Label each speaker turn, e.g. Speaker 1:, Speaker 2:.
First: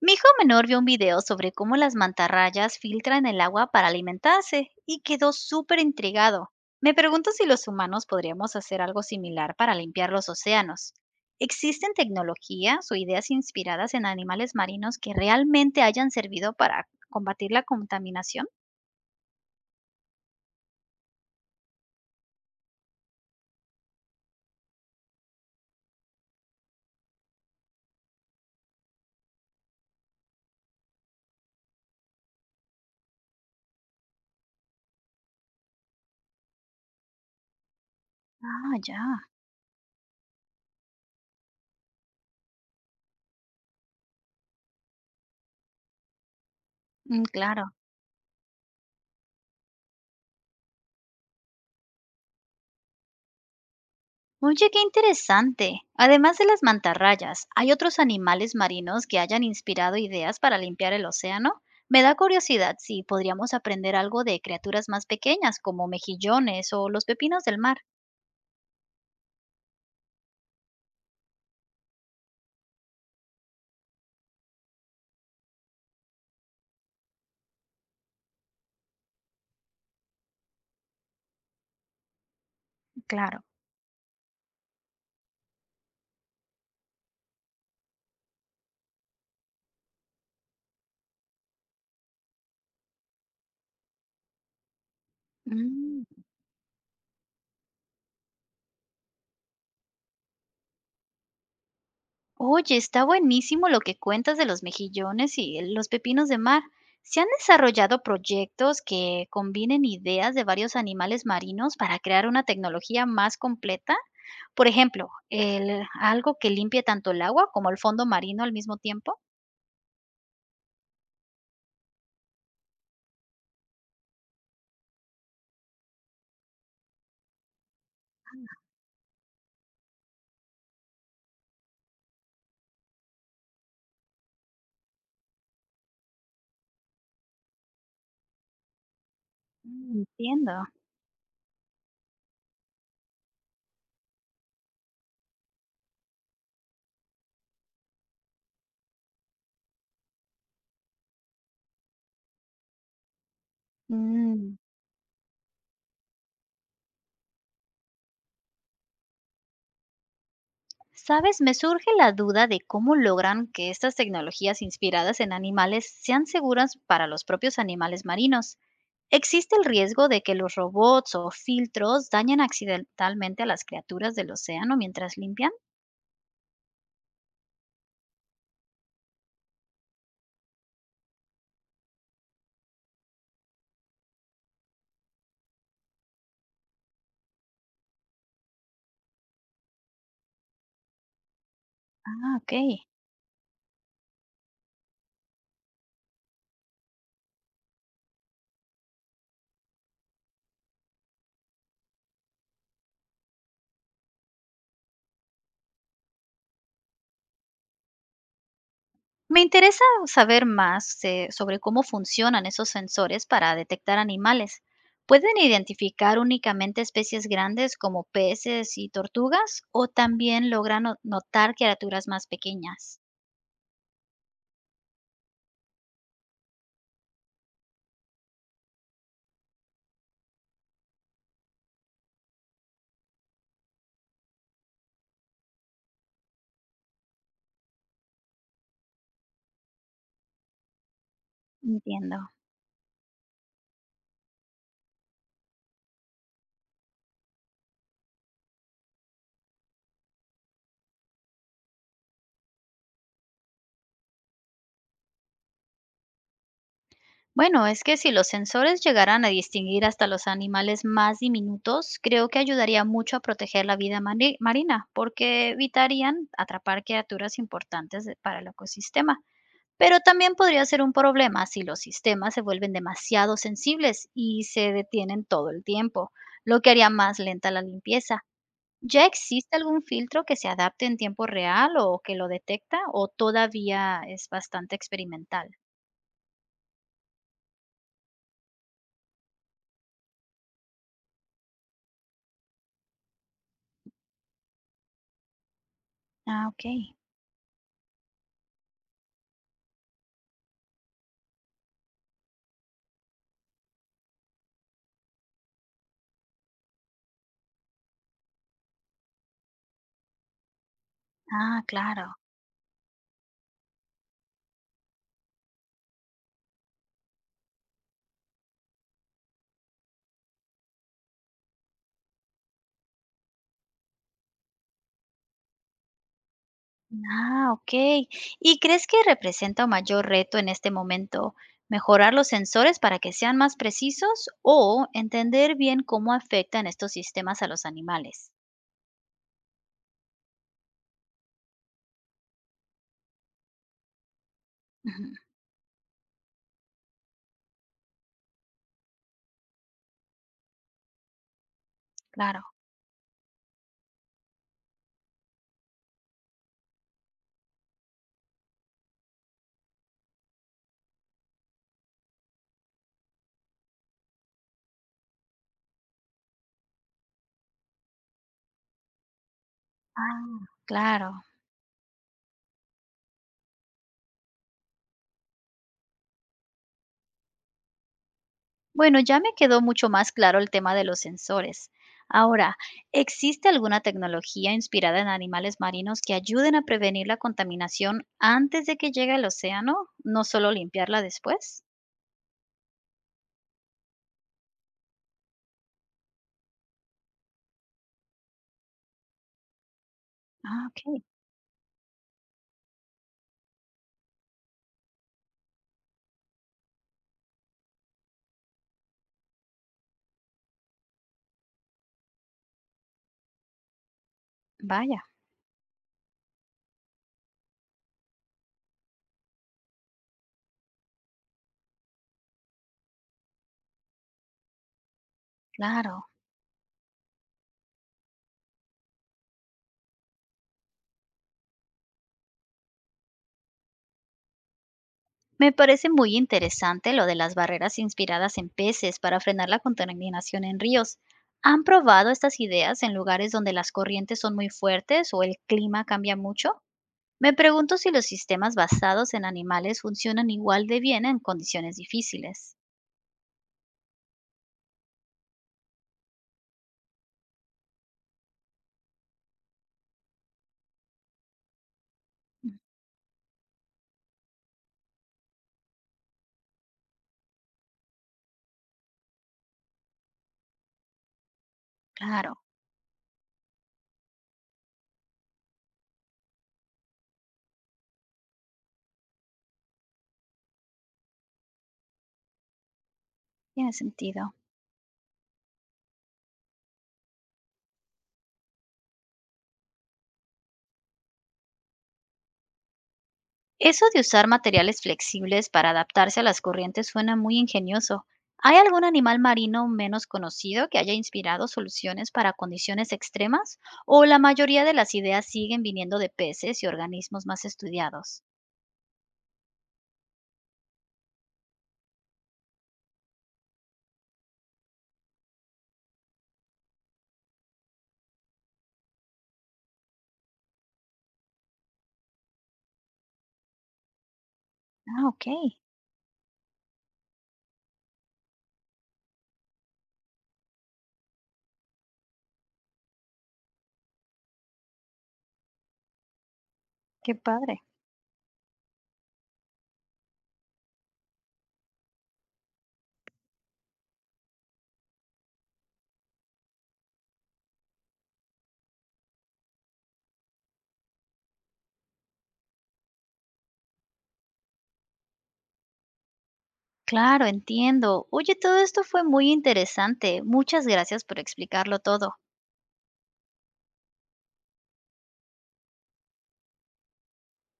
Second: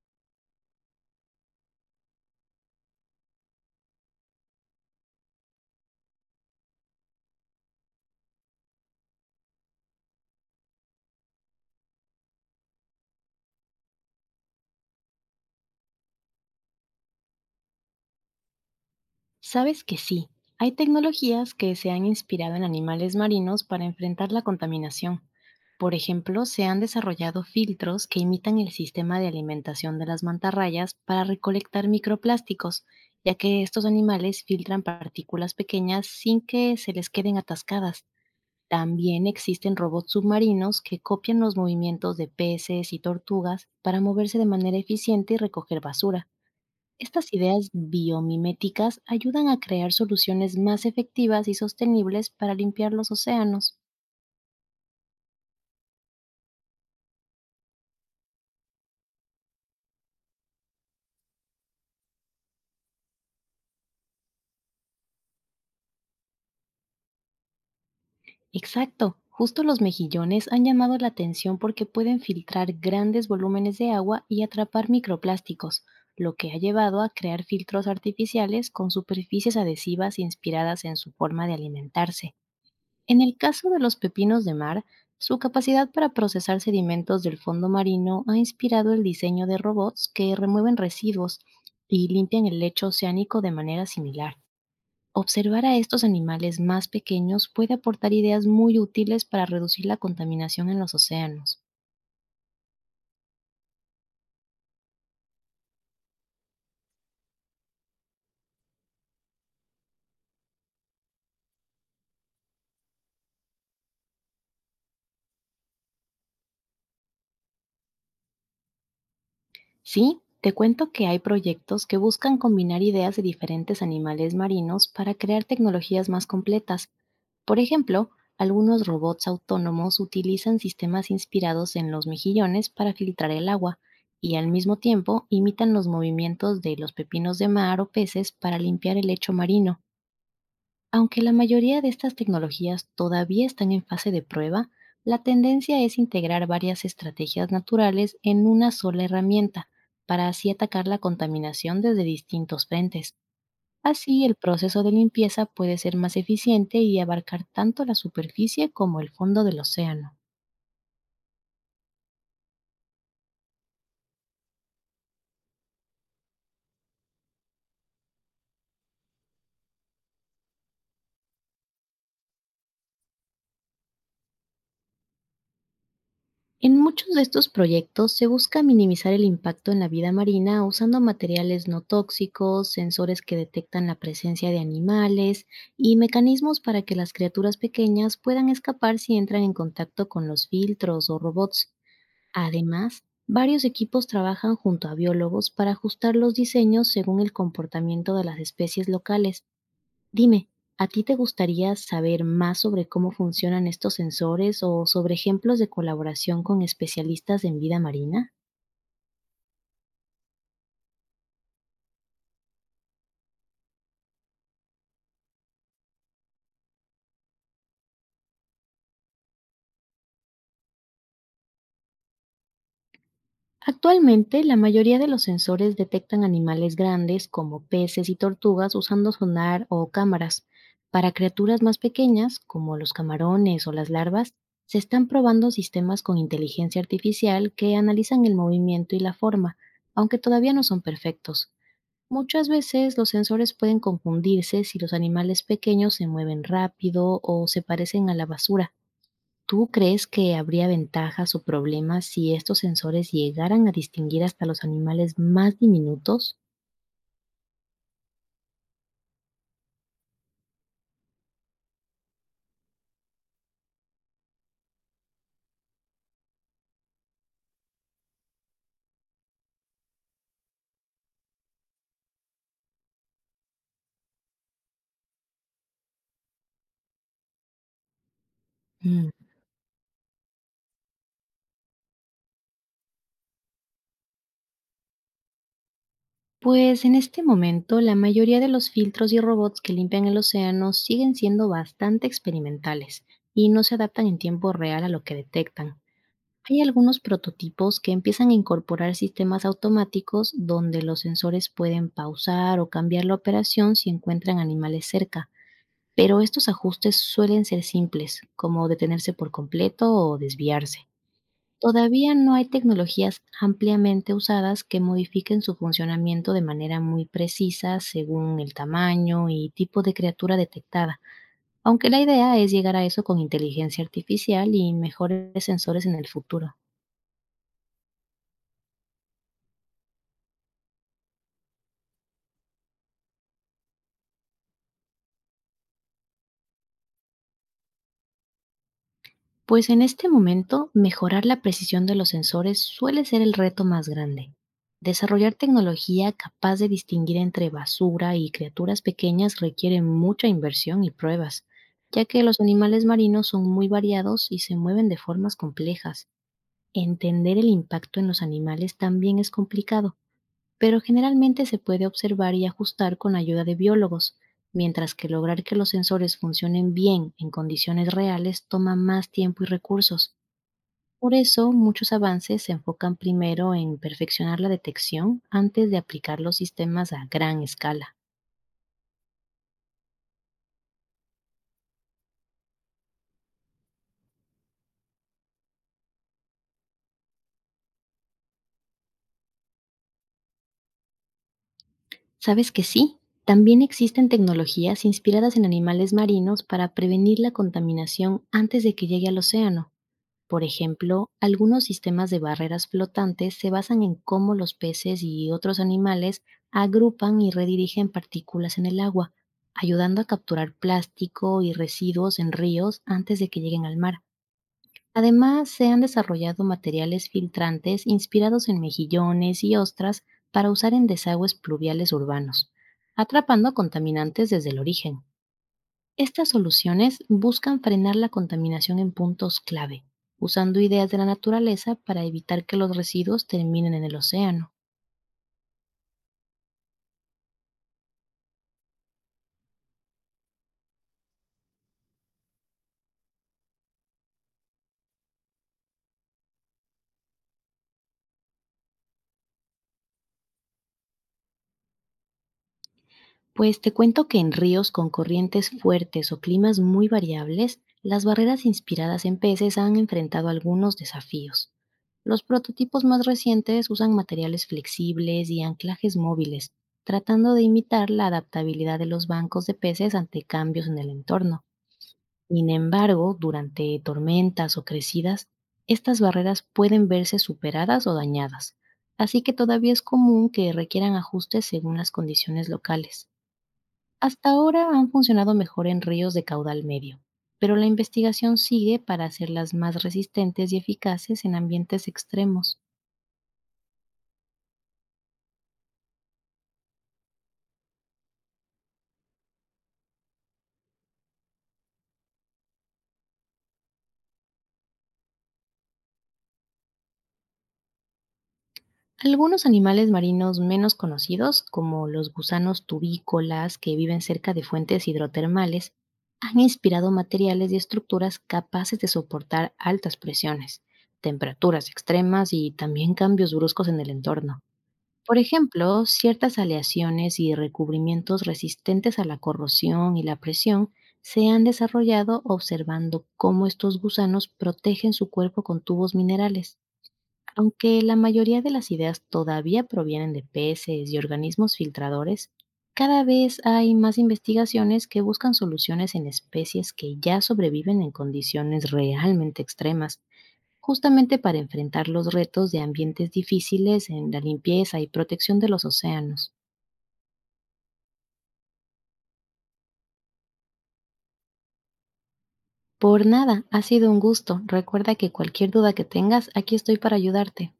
Speaker 1: Mi hijo menor vio un video sobre cómo las mantarrayas filtran el agua para alimentarse y quedó súper intrigado. Me pregunto si los humanos podríamos hacer algo similar para limpiar los océanos. ¿Existen tecnologías o ideas inspiradas en animales marinos que realmente hayan servido para combatir la contaminación?
Speaker 2: Sabes que sí, hay tecnologías que se han inspirado en animales marinos para enfrentar la contaminación. Por ejemplo, se han desarrollado filtros que imitan el sistema de alimentación de las mantarrayas para recolectar microplásticos, ya que estos animales filtran partículas pequeñas sin que se les queden atascadas.
Speaker 1: Ah, ya.
Speaker 2: También existen robots submarinos que copian los movimientos de peces y tortugas para moverse de manera eficiente y recoger basura.
Speaker 1: Mm,
Speaker 2: Estas ideas
Speaker 1: claro.
Speaker 2: biomiméticas ayudan a crear soluciones más efectivas y sostenibles para limpiar los océanos.
Speaker 1: Oye, qué interesante. Además de las mantarrayas, ¿hay otros animales marinos que hayan inspirado ideas para limpiar el océano? Me da curiosidad si podríamos aprender algo de criaturas más pequeñas como mejillones o los pepinos del mar.
Speaker 2: Exacto, justo los mejillones han llamado la atención porque pueden filtrar grandes volúmenes de agua y atrapar microplásticos, lo que ha llevado a crear filtros artificiales con superficies adhesivas inspiradas en su forma de alimentarse. En el
Speaker 1: Claro.
Speaker 2: caso de los pepinos de mar, su capacidad para procesar sedimentos del fondo marino ha inspirado el diseño de robots que remueven residuos y limpian el lecho oceánico de manera similar. Observar a
Speaker 1: Mm,
Speaker 2: estos animales más pequeños puede aportar ideas muy útiles para reducir la contaminación en los océanos.
Speaker 1: Oye, está buenísimo lo que cuentas de los mejillones y los pepinos de mar. ¿Se han desarrollado proyectos que combinen ideas de varios animales marinos para crear una tecnología más completa? Por ejemplo, el algo que limpie tanto el agua como el fondo marino al mismo tiempo.
Speaker 2: Sí, te cuento que hay proyectos que buscan combinar ideas de diferentes animales marinos para crear tecnologías más completas. Por ejemplo, algunos robots autónomos utilizan sistemas inspirados en los mejillones para filtrar el agua, y al mismo tiempo imitan los movimientos de los pepinos de mar o peces para limpiar el lecho marino.
Speaker 1: Mm, entiendo.
Speaker 2: Aunque la mayoría de estas tecnologías todavía están en fase de prueba, la tendencia es integrar varias estrategias naturales en una sola herramienta para así atacar la contaminación desde distintos frentes. Así, el
Speaker 1: Mm,
Speaker 2: proceso de limpieza puede ser más eficiente y abarcar tanto la superficie como el fondo del océano.
Speaker 1: ¿Sabes? Me surge la duda de cómo logran que estas tecnologías inspiradas en animales sean seguras para los propios animales marinos. ¿Existe el riesgo de que los robots o filtros dañen accidentalmente a las criaturas del océano mientras limpian?
Speaker 2: En muchos de estos proyectos se busca minimizar el impacto en la vida marina usando materiales no tóxicos, sensores que detectan la presencia de animales y mecanismos para que las criaturas pequeñas puedan escapar si entran en contacto con los filtros o robots.
Speaker 1: Ah, ok.
Speaker 2: Además, varios equipos trabajan junto a biólogos para ajustar los diseños según el comportamiento de las especies locales. Dime, ¿a ti te gustaría saber más sobre cómo funcionan estos sensores o sobre ejemplos de colaboración con especialistas en vida marina?
Speaker 1: Me interesa saber más sobre cómo funcionan esos sensores para detectar animales. ¿Pueden identificar únicamente especies grandes como peces y tortugas o también logran notar criaturas más pequeñas?
Speaker 2: Actualmente, la mayoría de los sensores detectan animales grandes como peces y tortugas usando sonar o cámaras. Para criaturas más pequeñas, como los camarones o las larvas, se están probando sistemas con inteligencia artificial que analizan el movimiento y la forma, aunque todavía no son perfectos.
Speaker 1: Entiendo.
Speaker 2: Muchas veces los sensores pueden confundirse si los animales pequeños se mueven rápido o se parecen a la basura. ¿Tú crees que habría ventajas o problemas si estos sensores llegaran a distinguir hasta los animales más diminutos?
Speaker 1: Bueno, es que si los sensores llegaran a distinguir hasta los animales más diminutos, creo que ayudaría mucho a proteger la vida marina, porque evitarían atrapar criaturas importantes para el ecosistema. Pero también podría ser un problema si los sistemas se vuelven demasiado sensibles y se detienen todo el tiempo, lo que haría más lenta la limpieza. ¿Ya
Speaker 2: Mm,
Speaker 1: existe algún filtro que se adapte en tiempo real o que lo detecta o todavía es bastante experimental?
Speaker 2: Pues en este momento la mayoría de los filtros y robots que limpian el océano siguen siendo bastante experimentales y no se adaptan en tiempo real a lo que detectan.
Speaker 1: Ah, ok.
Speaker 2: Hay algunos prototipos que empiezan a incorporar sistemas automáticos donde los sensores pueden pausar o cambiar la operación si encuentran animales cerca, pero estos ajustes suelen ser simples, como detenerse por completo o desviarse.
Speaker 1: Ah,
Speaker 2: Todavía
Speaker 1: claro.
Speaker 2: no hay tecnologías ampliamente usadas que modifiquen su funcionamiento de manera muy precisa según el tamaño y tipo de criatura detectada, aunque la idea es llegar a eso con inteligencia artificial y mejores sensores en el futuro.
Speaker 1: Ah, ok. ¿Y crees que representa un mayor reto en este momento mejorar los sensores para que sean más precisos o entender bien cómo afectan estos sistemas a los animales?
Speaker 2: Pues en este momento, mejorar la precisión de los sensores suele ser el reto más grande.
Speaker 1: Ujú.
Speaker 2: Desarrollar tecnología capaz de distinguir entre basura y criaturas pequeñas requiere mucha inversión y pruebas, ya que los
Speaker 1: Claro.
Speaker 2: animales marinos son muy variados y se mueven de formas complejas. Entender el impacto en los animales también es complicado, pero generalmente se puede observar y ajustar con ayuda de biólogos, mientras que lograr que los sensores funcionen bien en condiciones reales toma más tiempo y recursos.
Speaker 1: Ah,
Speaker 2: Por
Speaker 1: claro.
Speaker 2: eso, muchos avances se enfocan primero en perfeccionar la detección antes de aplicar los sistemas a gran escala.
Speaker 1: Bueno, ya me quedó mucho más claro el tema de los sensores. Ahora, ¿existe alguna tecnología inspirada en animales marinos que ayuden a prevenir la contaminación antes de que llegue al océano, no solo limpiarla después?
Speaker 2: ¿Sabes que sí? También existen tecnologías inspiradas en animales marinos para prevenir la contaminación antes de que llegue al océano. Por
Speaker 1: Ah, ok.
Speaker 2: ejemplo, algunos sistemas de barreras flotantes se basan en cómo los peces y otros animales agrupan y redirigen partículas en el agua, ayudando a capturar plástico y residuos en ríos antes de que lleguen al mar.
Speaker 1: Vaya,
Speaker 2: Además, se han desarrollado materiales filtrantes inspirados en mejillones y ostras para usar en desagües pluviales urbanos, atrapando contaminantes desde el origen.
Speaker 1: claro.
Speaker 2: Estas soluciones buscan frenar la contaminación en puntos clave, usando ideas de la naturaleza para evitar que los residuos terminen en el océano.
Speaker 1: Me parece muy interesante lo de las barreras inspiradas en peces para frenar la contaminación en ríos. ¿Han probado estas ideas en lugares donde las corrientes son muy fuertes o el clima cambia mucho? Me pregunto si los sistemas basados en animales funcionan igual de bien en condiciones difíciles.
Speaker 2: Pues te cuento que en ríos con corrientes fuertes o climas muy variables, las barreras inspiradas en peces han enfrentado algunos desafíos. Los
Speaker 1: Mm.
Speaker 2: prototipos más recientes usan materiales flexibles y anclajes móviles, tratando de imitar la adaptabilidad de los bancos de peces ante cambios en el entorno.
Speaker 1: Claro,
Speaker 2: Sin embargo, durante tormentas o crecidas, estas barreras pueden verse superadas o dañadas, así que todavía es común que requieran ajustes según las condiciones locales.
Speaker 1: tiene
Speaker 2: Hasta
Speaker 1: sentido.
Speaker 2: ahora han funcionado mejor en ríos de caudal medio, pero la investigación sigue para hacerlas más resistentes y eficaces en ambientes extremos.
Speaker 1: Eso de usar materiales flexibles para adaptarse a las corrientes suena muy ingenioso. ¿Hay algún animal marino menos conocido que haya inspirado soluciones para condiciones extremas? ¿O la mayoría de las ideas siguen viniendo de peces y organismos más estudiados?
Speaker 2: Algunos animales marinos menos conocidos, como los gusanos tubícolas que viven cerca de fuentes hidrotermales, han inspirado materiales y estructuras capaces de soportar altas presiones, temperaturas extremas y también cambios bruscos en el entorno.
Speaker 1: Ah,
Speaker 2: Por
Speaker 1: ok,
Speaker 2: ejemplo, ciertas aleaciones y recubrimientos resistentes a la corrosión y la presión se han desarrollado observando cómo estos gusanos protegen su cuerpo con tubos minerales.
Speaker 1: qué padre.
Speaker 2: Aunque la mayoría de las ideas todavía provienen de peces y organismos filtradores, cada vez hay más investigaciones que buscan soluciones en especies que ya sobreviven en condiciones realmente extremas, justamente para enfrentar los retos de ambientes difíciles en la limpieza y protección de los océanos.
Speaker 1: Claro, entiendo. Oye, todo esto fue muy interesante. Muchas gracias por explicarlo todo.
Speaker 2: Por nada, ha sido un gusto. Recuerda que cualquier duda que tengas, aquí estoy para ayudarte.